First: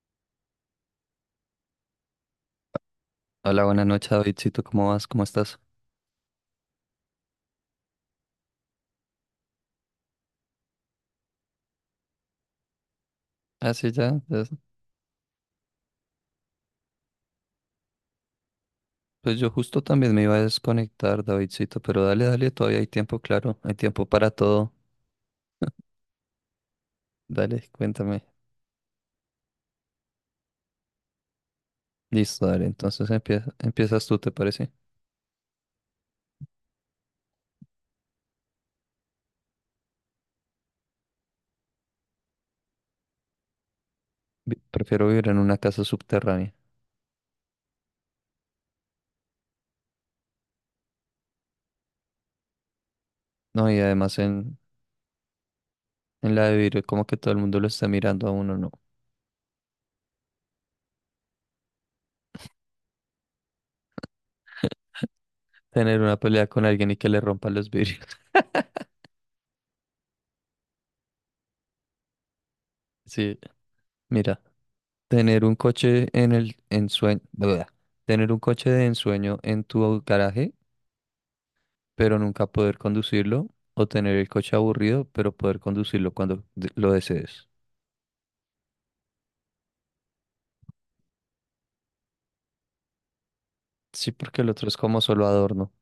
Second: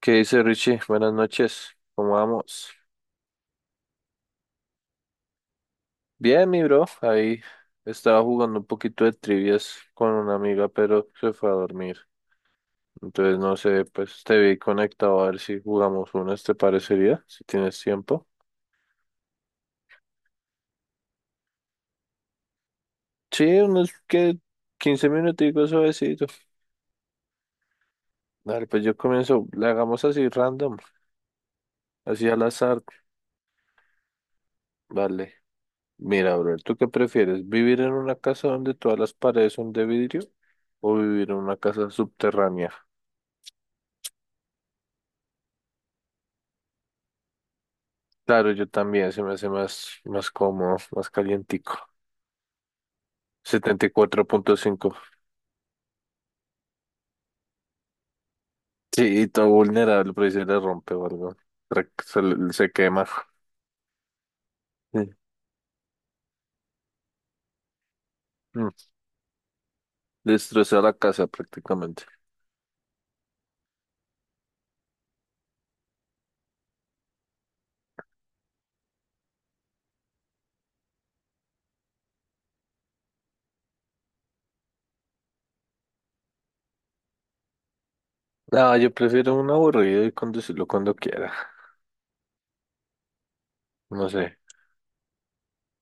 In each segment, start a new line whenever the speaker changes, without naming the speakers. ¿Qué dice Richie? Buenas noches, ¿cómo vamos?
Hola, buenas noches, Davidcito. ¿Cómo vas? ¿Cómo estás?
Bien, mi bro, ahí estaba jugando un poquito de trivias con una amiga, pero se fue a dormir. Entonces, no
Ah,
sé,
sí, ya.
pues te
Ya.
vi conectado a ver si jugamos unas, ¿te parecería? Si tienes tiempo.
Pues yo justo también me iba a desconectar, Davidcito, pero dale, dale, todavía hay tiempo,
Sí,
claro. Hay
unos
tiempo para
que
todo.
15 minuticos suavecito.
Dale, cuéntame.
Dale, pues yo comienzo, le hagamos así random, así al
Listo, dale.
azar.
Entonces empieza, empiezas tú, ¿te parece?
Vale, mira, bro, ¿tú qué prefieres? ¿Vivir en una casa donde todas las paredes son de vidrio o vivir en una casa subterránea?
Prefiero vivir en una casa subterránea.
Claro, yo también, se me hace más cómodo, más calientico.
No, y
Setenta y
además
cuatro punto
en,
cinco.
en la de vidrio, como que todo el mundo lo está mirando a uno, ¿no?
Sí, y todo vulnerable, pero ahí se le rompe o algo. Se quema. Sí.
Tener una pelea con alguien y que le rompan los vidrios.
Mm. Destroza la casa prácticamente.
Sí, mira, tener un coche en el ensueño, tener un coche de ensueño en tu garaje, pero nunca poder conducirlo, o tener el coche aburrido, pero poder conducirlo cuando lo desees.
No, yo prefiero un aburrido y conducirlo cuando quiera. No
Sí,
sé.
porque el otro es como solo adorno.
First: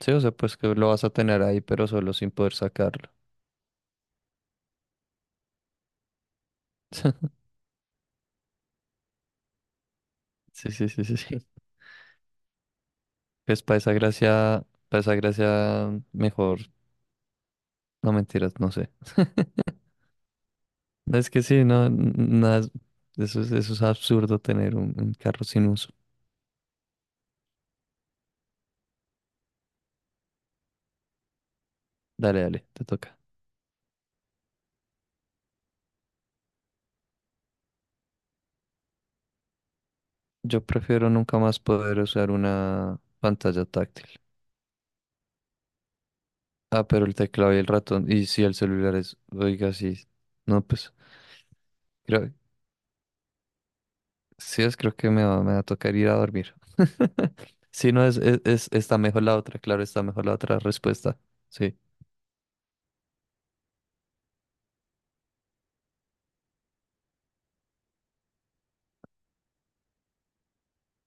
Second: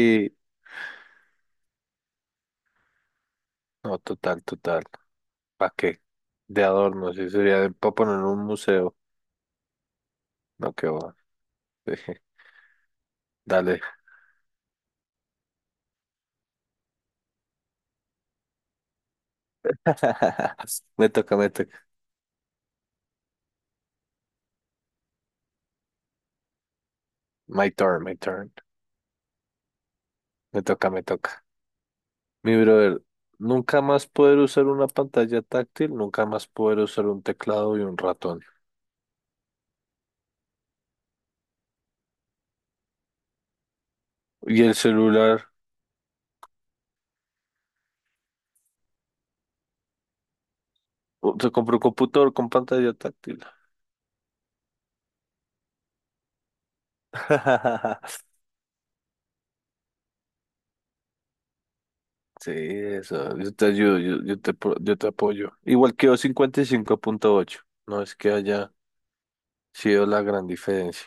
Sí, o sea, pues que lo vas a tener ahí, pero solo sin poder sacarlo.
no, total, total. ¿Para qué? De adorno, sí, sería para poner un museo.
Sí,
No, qué
sí, sí,
va.
sí, sí.
Dije.
Pues
Dale.
para esa gracia, mejor, no mentiras, no sé.
Me
No, es
toca,
que
me
sí,
toca.
no, nada, eso es absurdo tener un carro sin uso.
My turn, my turn. Me toca, me toca.
Dale,
Mi
dale, te
brother,
toca.
nunca más poder usar una pantalla táctil, nunca más poder usar un teclado y un ratón.
Yo prefiero nunca más poder usar una pantalla táctil.
Y el celular,
Ah, pero el teclado y el ratón. Y sí, el celular es. Oiga, sí. No, pues.
se compró un computador
Creo,
con pantalla táctil.
sí, es, creo que me va a tocar ir a dormir. Sí, no, es, está mejor la otra, claro, está mejor la otra respuesta. Sí.
Sí, eso, yo te ayudo, yo te apoyo. Igual quedó 55.8, no es que haya sido la gran diferencia.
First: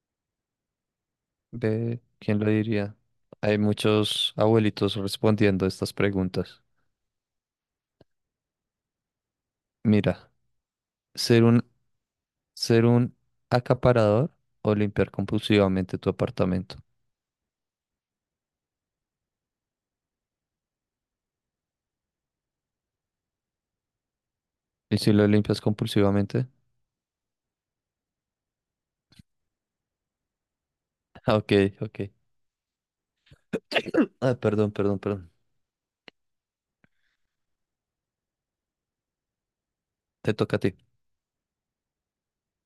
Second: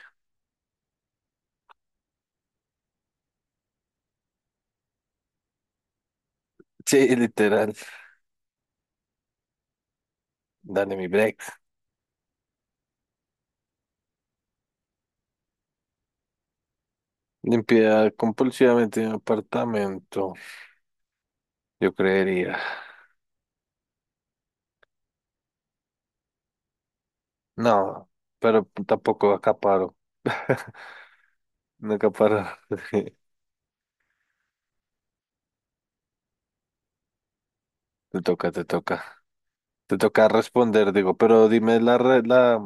Ve, ¿quién lo diría? Hay muchos abuelitos respondiendo estas preguntas.
Sí, literal,
Mira,
dale mi
ser
break.
un, ser un acaparador o limpiar compulsivamente tu apartamento.
Limpiar compulsivamente mi apartamento, yo creería.
¿Y si lo limpias compulsivamente?
No, pero tampoco acaparo.
Ah, ok, ok.
Nunca para.
Ah, perdón, perdón, perdón.
Te toca, te toca. Te toca
Te toca a ti.
responder, digo, pero dime la, re- la,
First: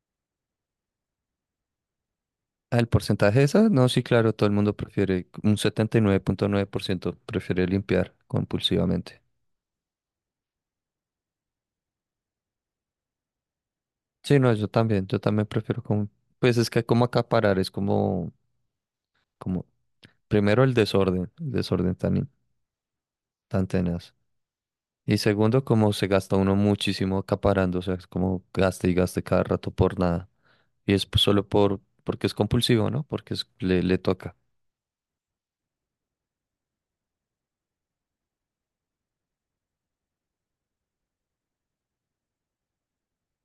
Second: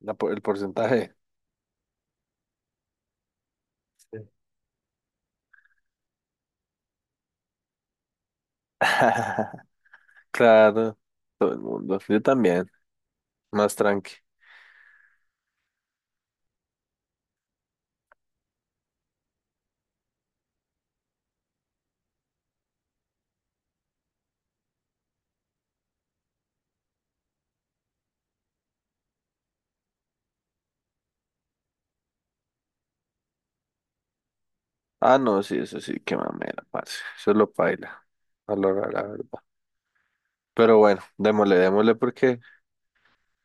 la por- el porcentaje.
Ah, el porcentaje de esas, no, sí,
Sí.
claro, todo el mundo prefiere, un 79.9% prefiere limpiar compulsivamente.
Claro, todo el mundo. Yo también, más tranqui.
Sí, no, yo también prefiero como, pues es que como acaparar, es como, primero el desorden tan tenaz. Y segundo, como se gasta uno muchísimo acaparando, o sea, es como gaste y gaste cada rato por nada. Y es pues solo por, porque es compulsivo, ¿no? Porque le toca.
Ah, no, sí, eso sí, qué mamera, parce. Eso lo paila, a la hora, la verdad. Pero bueno, démosle, démosle porque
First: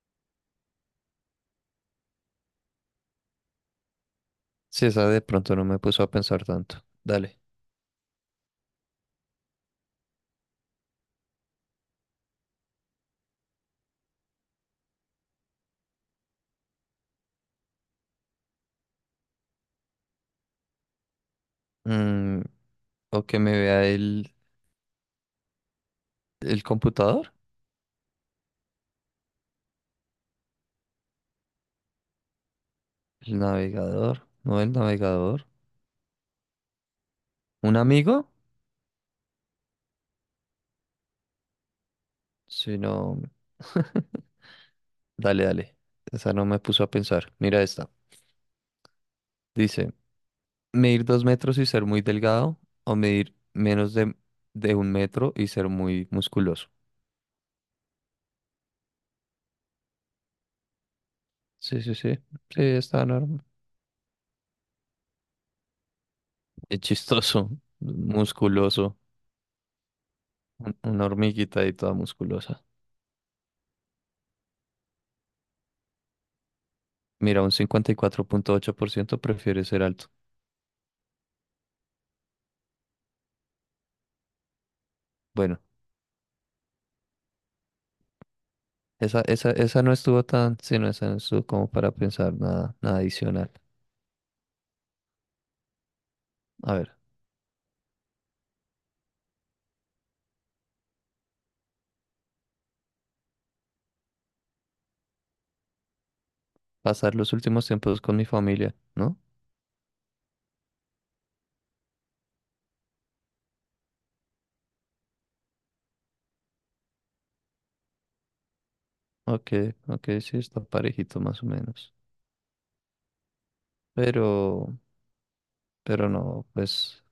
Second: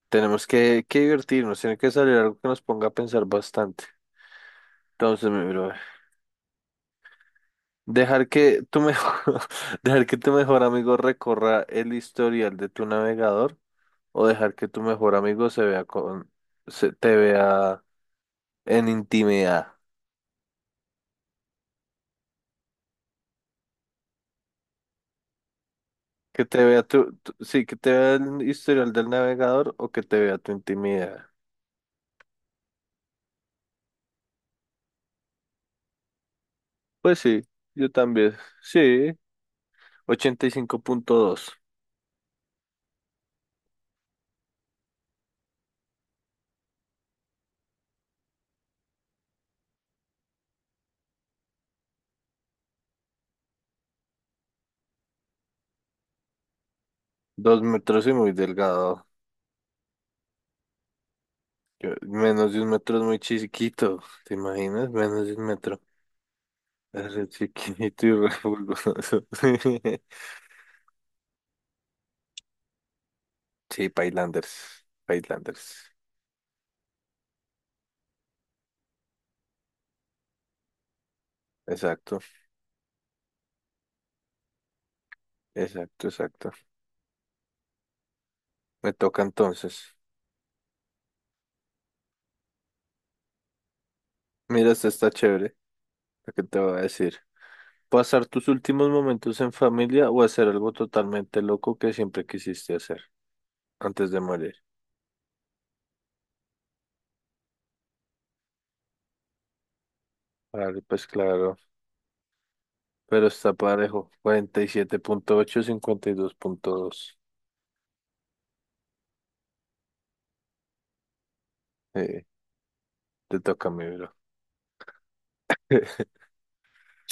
tenemos que divertirnos, tiene que salir algo que nos ponga a pensar bastante.
Sí, esa de
Entonces, mi
pronto no
brother,
me puso a pensar tanto. Dale.
dejar que tu mejor, dejar que tu mejor amigo recorra el historial de tu navegador, o dejar que tu mejor amigo se vea con, se, te vea en intimidad.
Mm, o que me vea el.
Que te
¿El
vea tu,
computador?
tu- Sí, que te vea el historial del navegador o que te vea tu intimidad.
¿El navegador? No, el navegador.
Pues sí,
¿Un
yo
amigo?
también. Sí, 85.2.
Si no... Dale, dale. Esa no me puso a pensar. Mira esta. Dice, medir 2 metros y ser muy delgado o medir menos de 1 metro y ser muy musculoso.
Dos metros y muy delgado.
Sí, sí, sí.
Menos de
Sí,
un metro es
está
muy
normal.
chiquito. ¿Te imaginas? Menos de un metro.
Es
Es re
chistoso.
chiquito y re bulboso.
Musculoso. Una hormiguita y toda musculosa.
Sí, Pailanders. Pailanders.
Mira, un 54.8% prefiere ser alto.
Exacto,
Bueno.
exacto, exacto. Me toca
Esa no
entonces.
estuvo tan, sí, no, esa no estuvo como para pensar nada, nada adicional.
Mira, esta está chévere, lo que te voy
A
a
ver,
decir. Pasar tus últimos momentos en familia o hacer algo totalmente loco que siempre quisiste hacer antes de morir.
pasar los últimos tiempos con mi familia, ¿no?
Vale, pues claro, pero está parejo. 47.8, 52.2.
Ok, ok, sí, está parejito más o menos.
Eh, te toca a mí, bro.
Pero, pero no, pues,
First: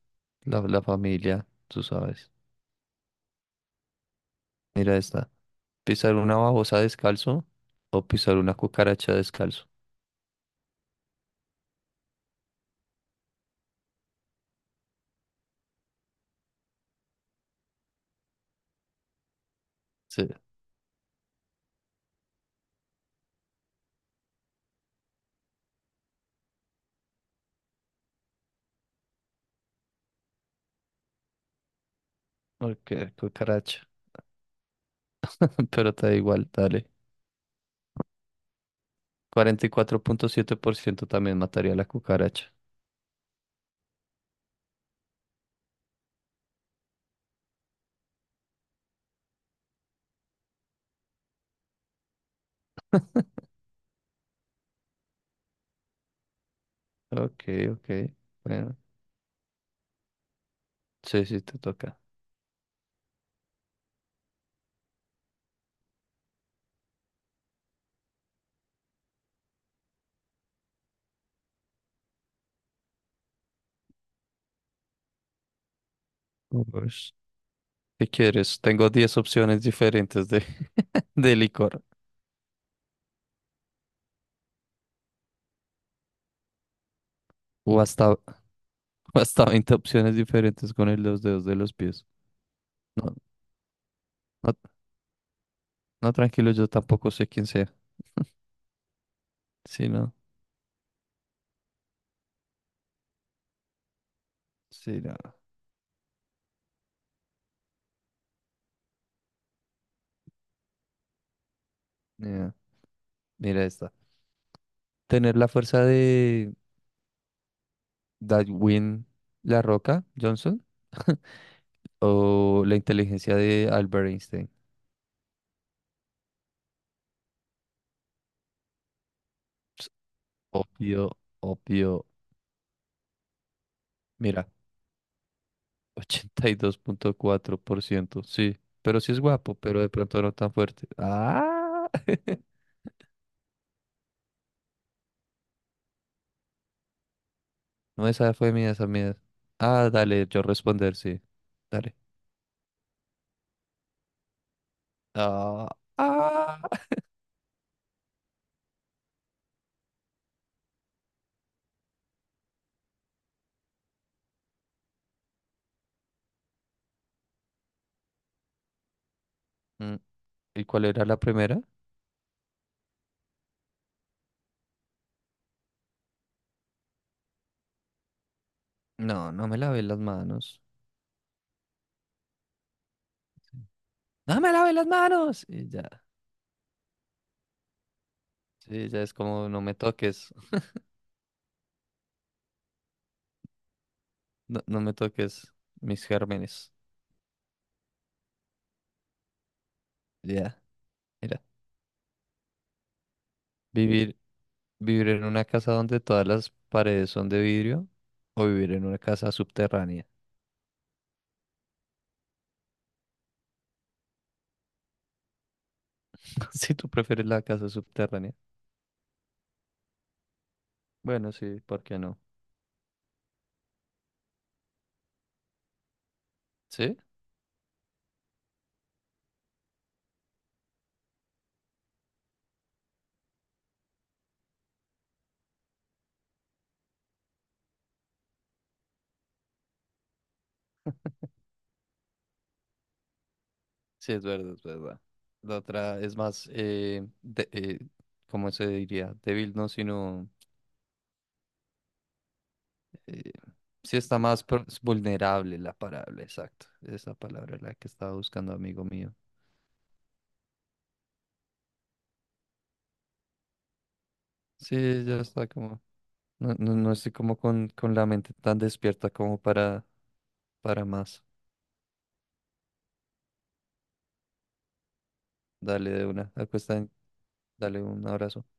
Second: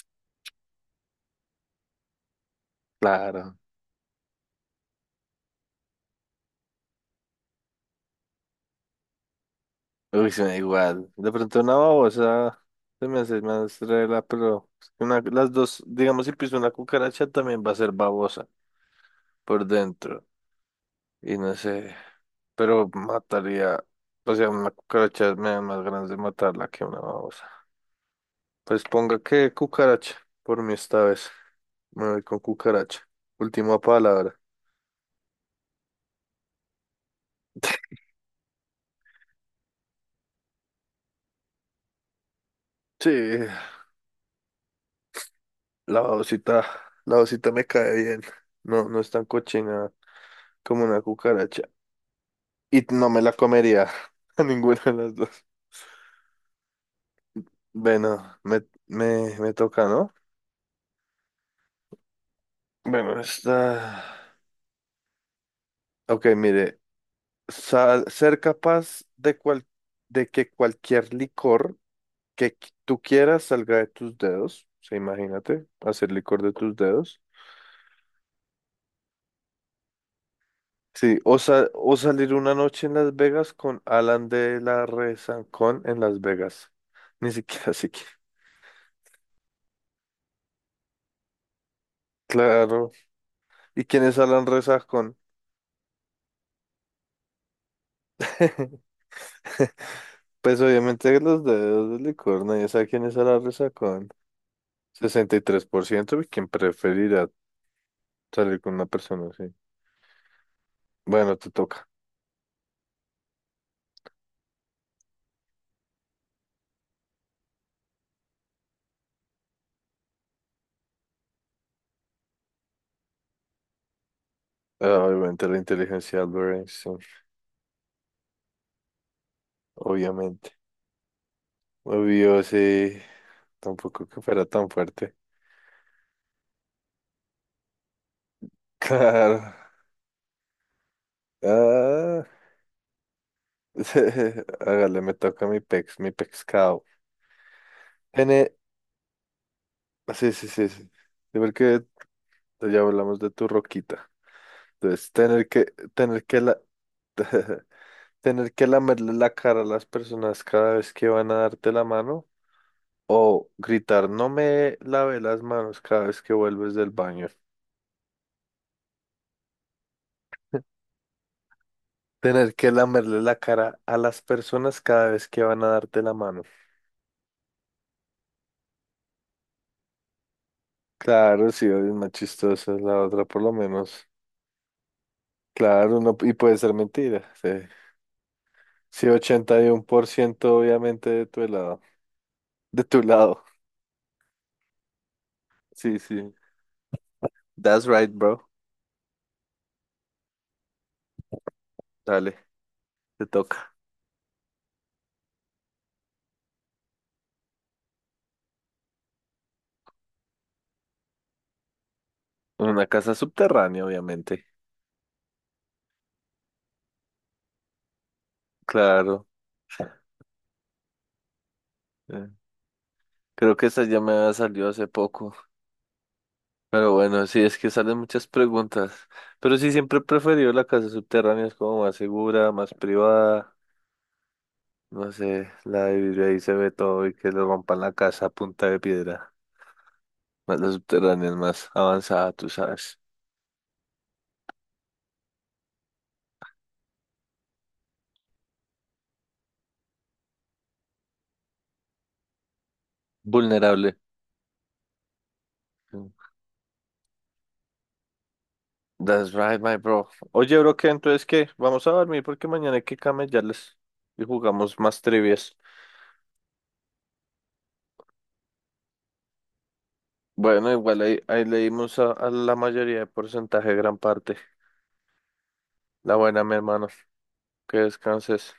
la familia, tú sabes.
Claro.
Mira esta. ¿Pisar una babosa descalzo o pisar una cucaracha descalzo?
Uy, se me da igual. De pronto una babosa se me hace más rela, pero una, las dos, digamos, si piso una cucaracha también va a ser babosa por
Sí,
dentro. Y no sé. Pero mataría, o sea, una cucaracha me da más ganas de matarla que una babosa. Pues ponga que cucaracha, por mí esta vez. Me voy con
ok,
cucaracha. Última
cucaracha.
palabra.
Pero te da igual, dale. 44.7% también mataría a la cucaracha.
Sí, la babosita, la babosita me cae bien. No, no es tan cochina como una cucaracha. Y no me la comería a ninguna de las dos.
Ok, ok.
Bueno,
Bueno,
me toca, ¿no?
sí, sí, te toca.
Bueno, esta... Ok, mire. Sa- ser capaz de, cual- de que cualquier licor tú quieras salga de tus dedos. O sea, imagínate, hacer licor de tus
Ush.
dedos.
¿Qué quieres, tengo 10 opciones diferentes de,
Sí,
de
o,
licor?
o salir una noche en Las Vegas con Alan de la Rezancón en Las Vegas. Ni siquiera así que.
O hasta 20 opciones diferentes con los dedos de los pies.
Claro.
No,
¿Y quién es Alan
no,
Rezancón?
no, tranquilo, yo tampoco sé quién sea. Sí, no.
Pues obviamente los dedos del licor, nadie sabe quién es Alan Rezancón.
Sí, no.
63%, ¿y tres por ciento, ¿y quién preferirá salir con una persona así? Bueno, te toca.
Mira, mira esta. Tener la fuerza de Dwayne La Roca Johnson o la inteligencia de Albert Einstein.
Ah, obviamente la inteligencia de Albert Einstein,
Ps,
obviamente.
obvio, obvio.
Obvio, sí, tampoco que fuera
Mira,
tan fuerte.
82.4% sí. Pero sí es
Claro.
guapo, pero de pronto no tan fuerte. Ah,
Ah, hágale, me toca mi pex, mi pescado.
no, esa fue
Tener,
mía, esa mía. Ah, dale,
sí,
yo
sí, sí, sí.
responder, sí.
Sí, porque
Dale.
ya hablamos de tu roquita. Entonces,
Ah,
tener que la,
ah.
tener que lamerle la cara a las personas cada vez que van a darte la mano, o gritar, no me lave las manos cada vez que vuelves del baño.
Mm, ¿y cuál era la primera?
Tener que lamerle la cara a las personas cada vez que van a darte la mano.
No, no me lavé las manos.
Claro, sí, es más chistosa la otra, por lo menos.
No me lavé las manos. Y ya.
Claro, no, y puede ser mentira. Sí,
Sí, ya
sí,
es como
ochenta
no
y
me
uno por
toques.
ciento obviamente de tu lado. De tu lado.
No, no me toques
Sí,
mis
sí.
gérmenes.
That's right, bro.
Ya, mira.
Dale, te toca.
Vivir. ¿Vivir en una casa donde todas las paredes son de vidrio o vivir en una casa subterránea?
En una casa subterránea, obviamente.
Si tú prefieres la casa subterránea.
Claro.
Bueno, sí, ¿por qué no?
Eh, creo que esa ya me había salido hace poco. Pero
¿Sí?
bueno, sí, es que salen muchas preguntas. Pero sí, siempre he preferido la casa subterránea, es como más segura, más privada. No sé, la de vidrio ahí se ve todo y que le rompan la casa a punta de piedra. Más la subterránea es más avanzada, tú sabes.
Sí, es verdad, es verdad. La otra es más, ¿cómo se diría? Débil, no, sino... eh,
Vulnerable.
sí está más es vulnerable la palabra, exacto. Esa palabra es la que estaba buscando, amigo mío.
That's right, my bro. Oye, bro, ¿qué? Entonces, ¿qué? Vamos a dormir porque mañana hay que camellarles y jugamos más
Sí, ya está
trivias.
como... No, no, no estoy como con la mente tan despierta como
Bueno,
para
igual ahí,
más.
ahí leímos a la mayoría de porcentaje, gran parte.
Dale de
La
una.
buena, mi
Acá está.
hermano. Que
Dale un abrazo.
descanses.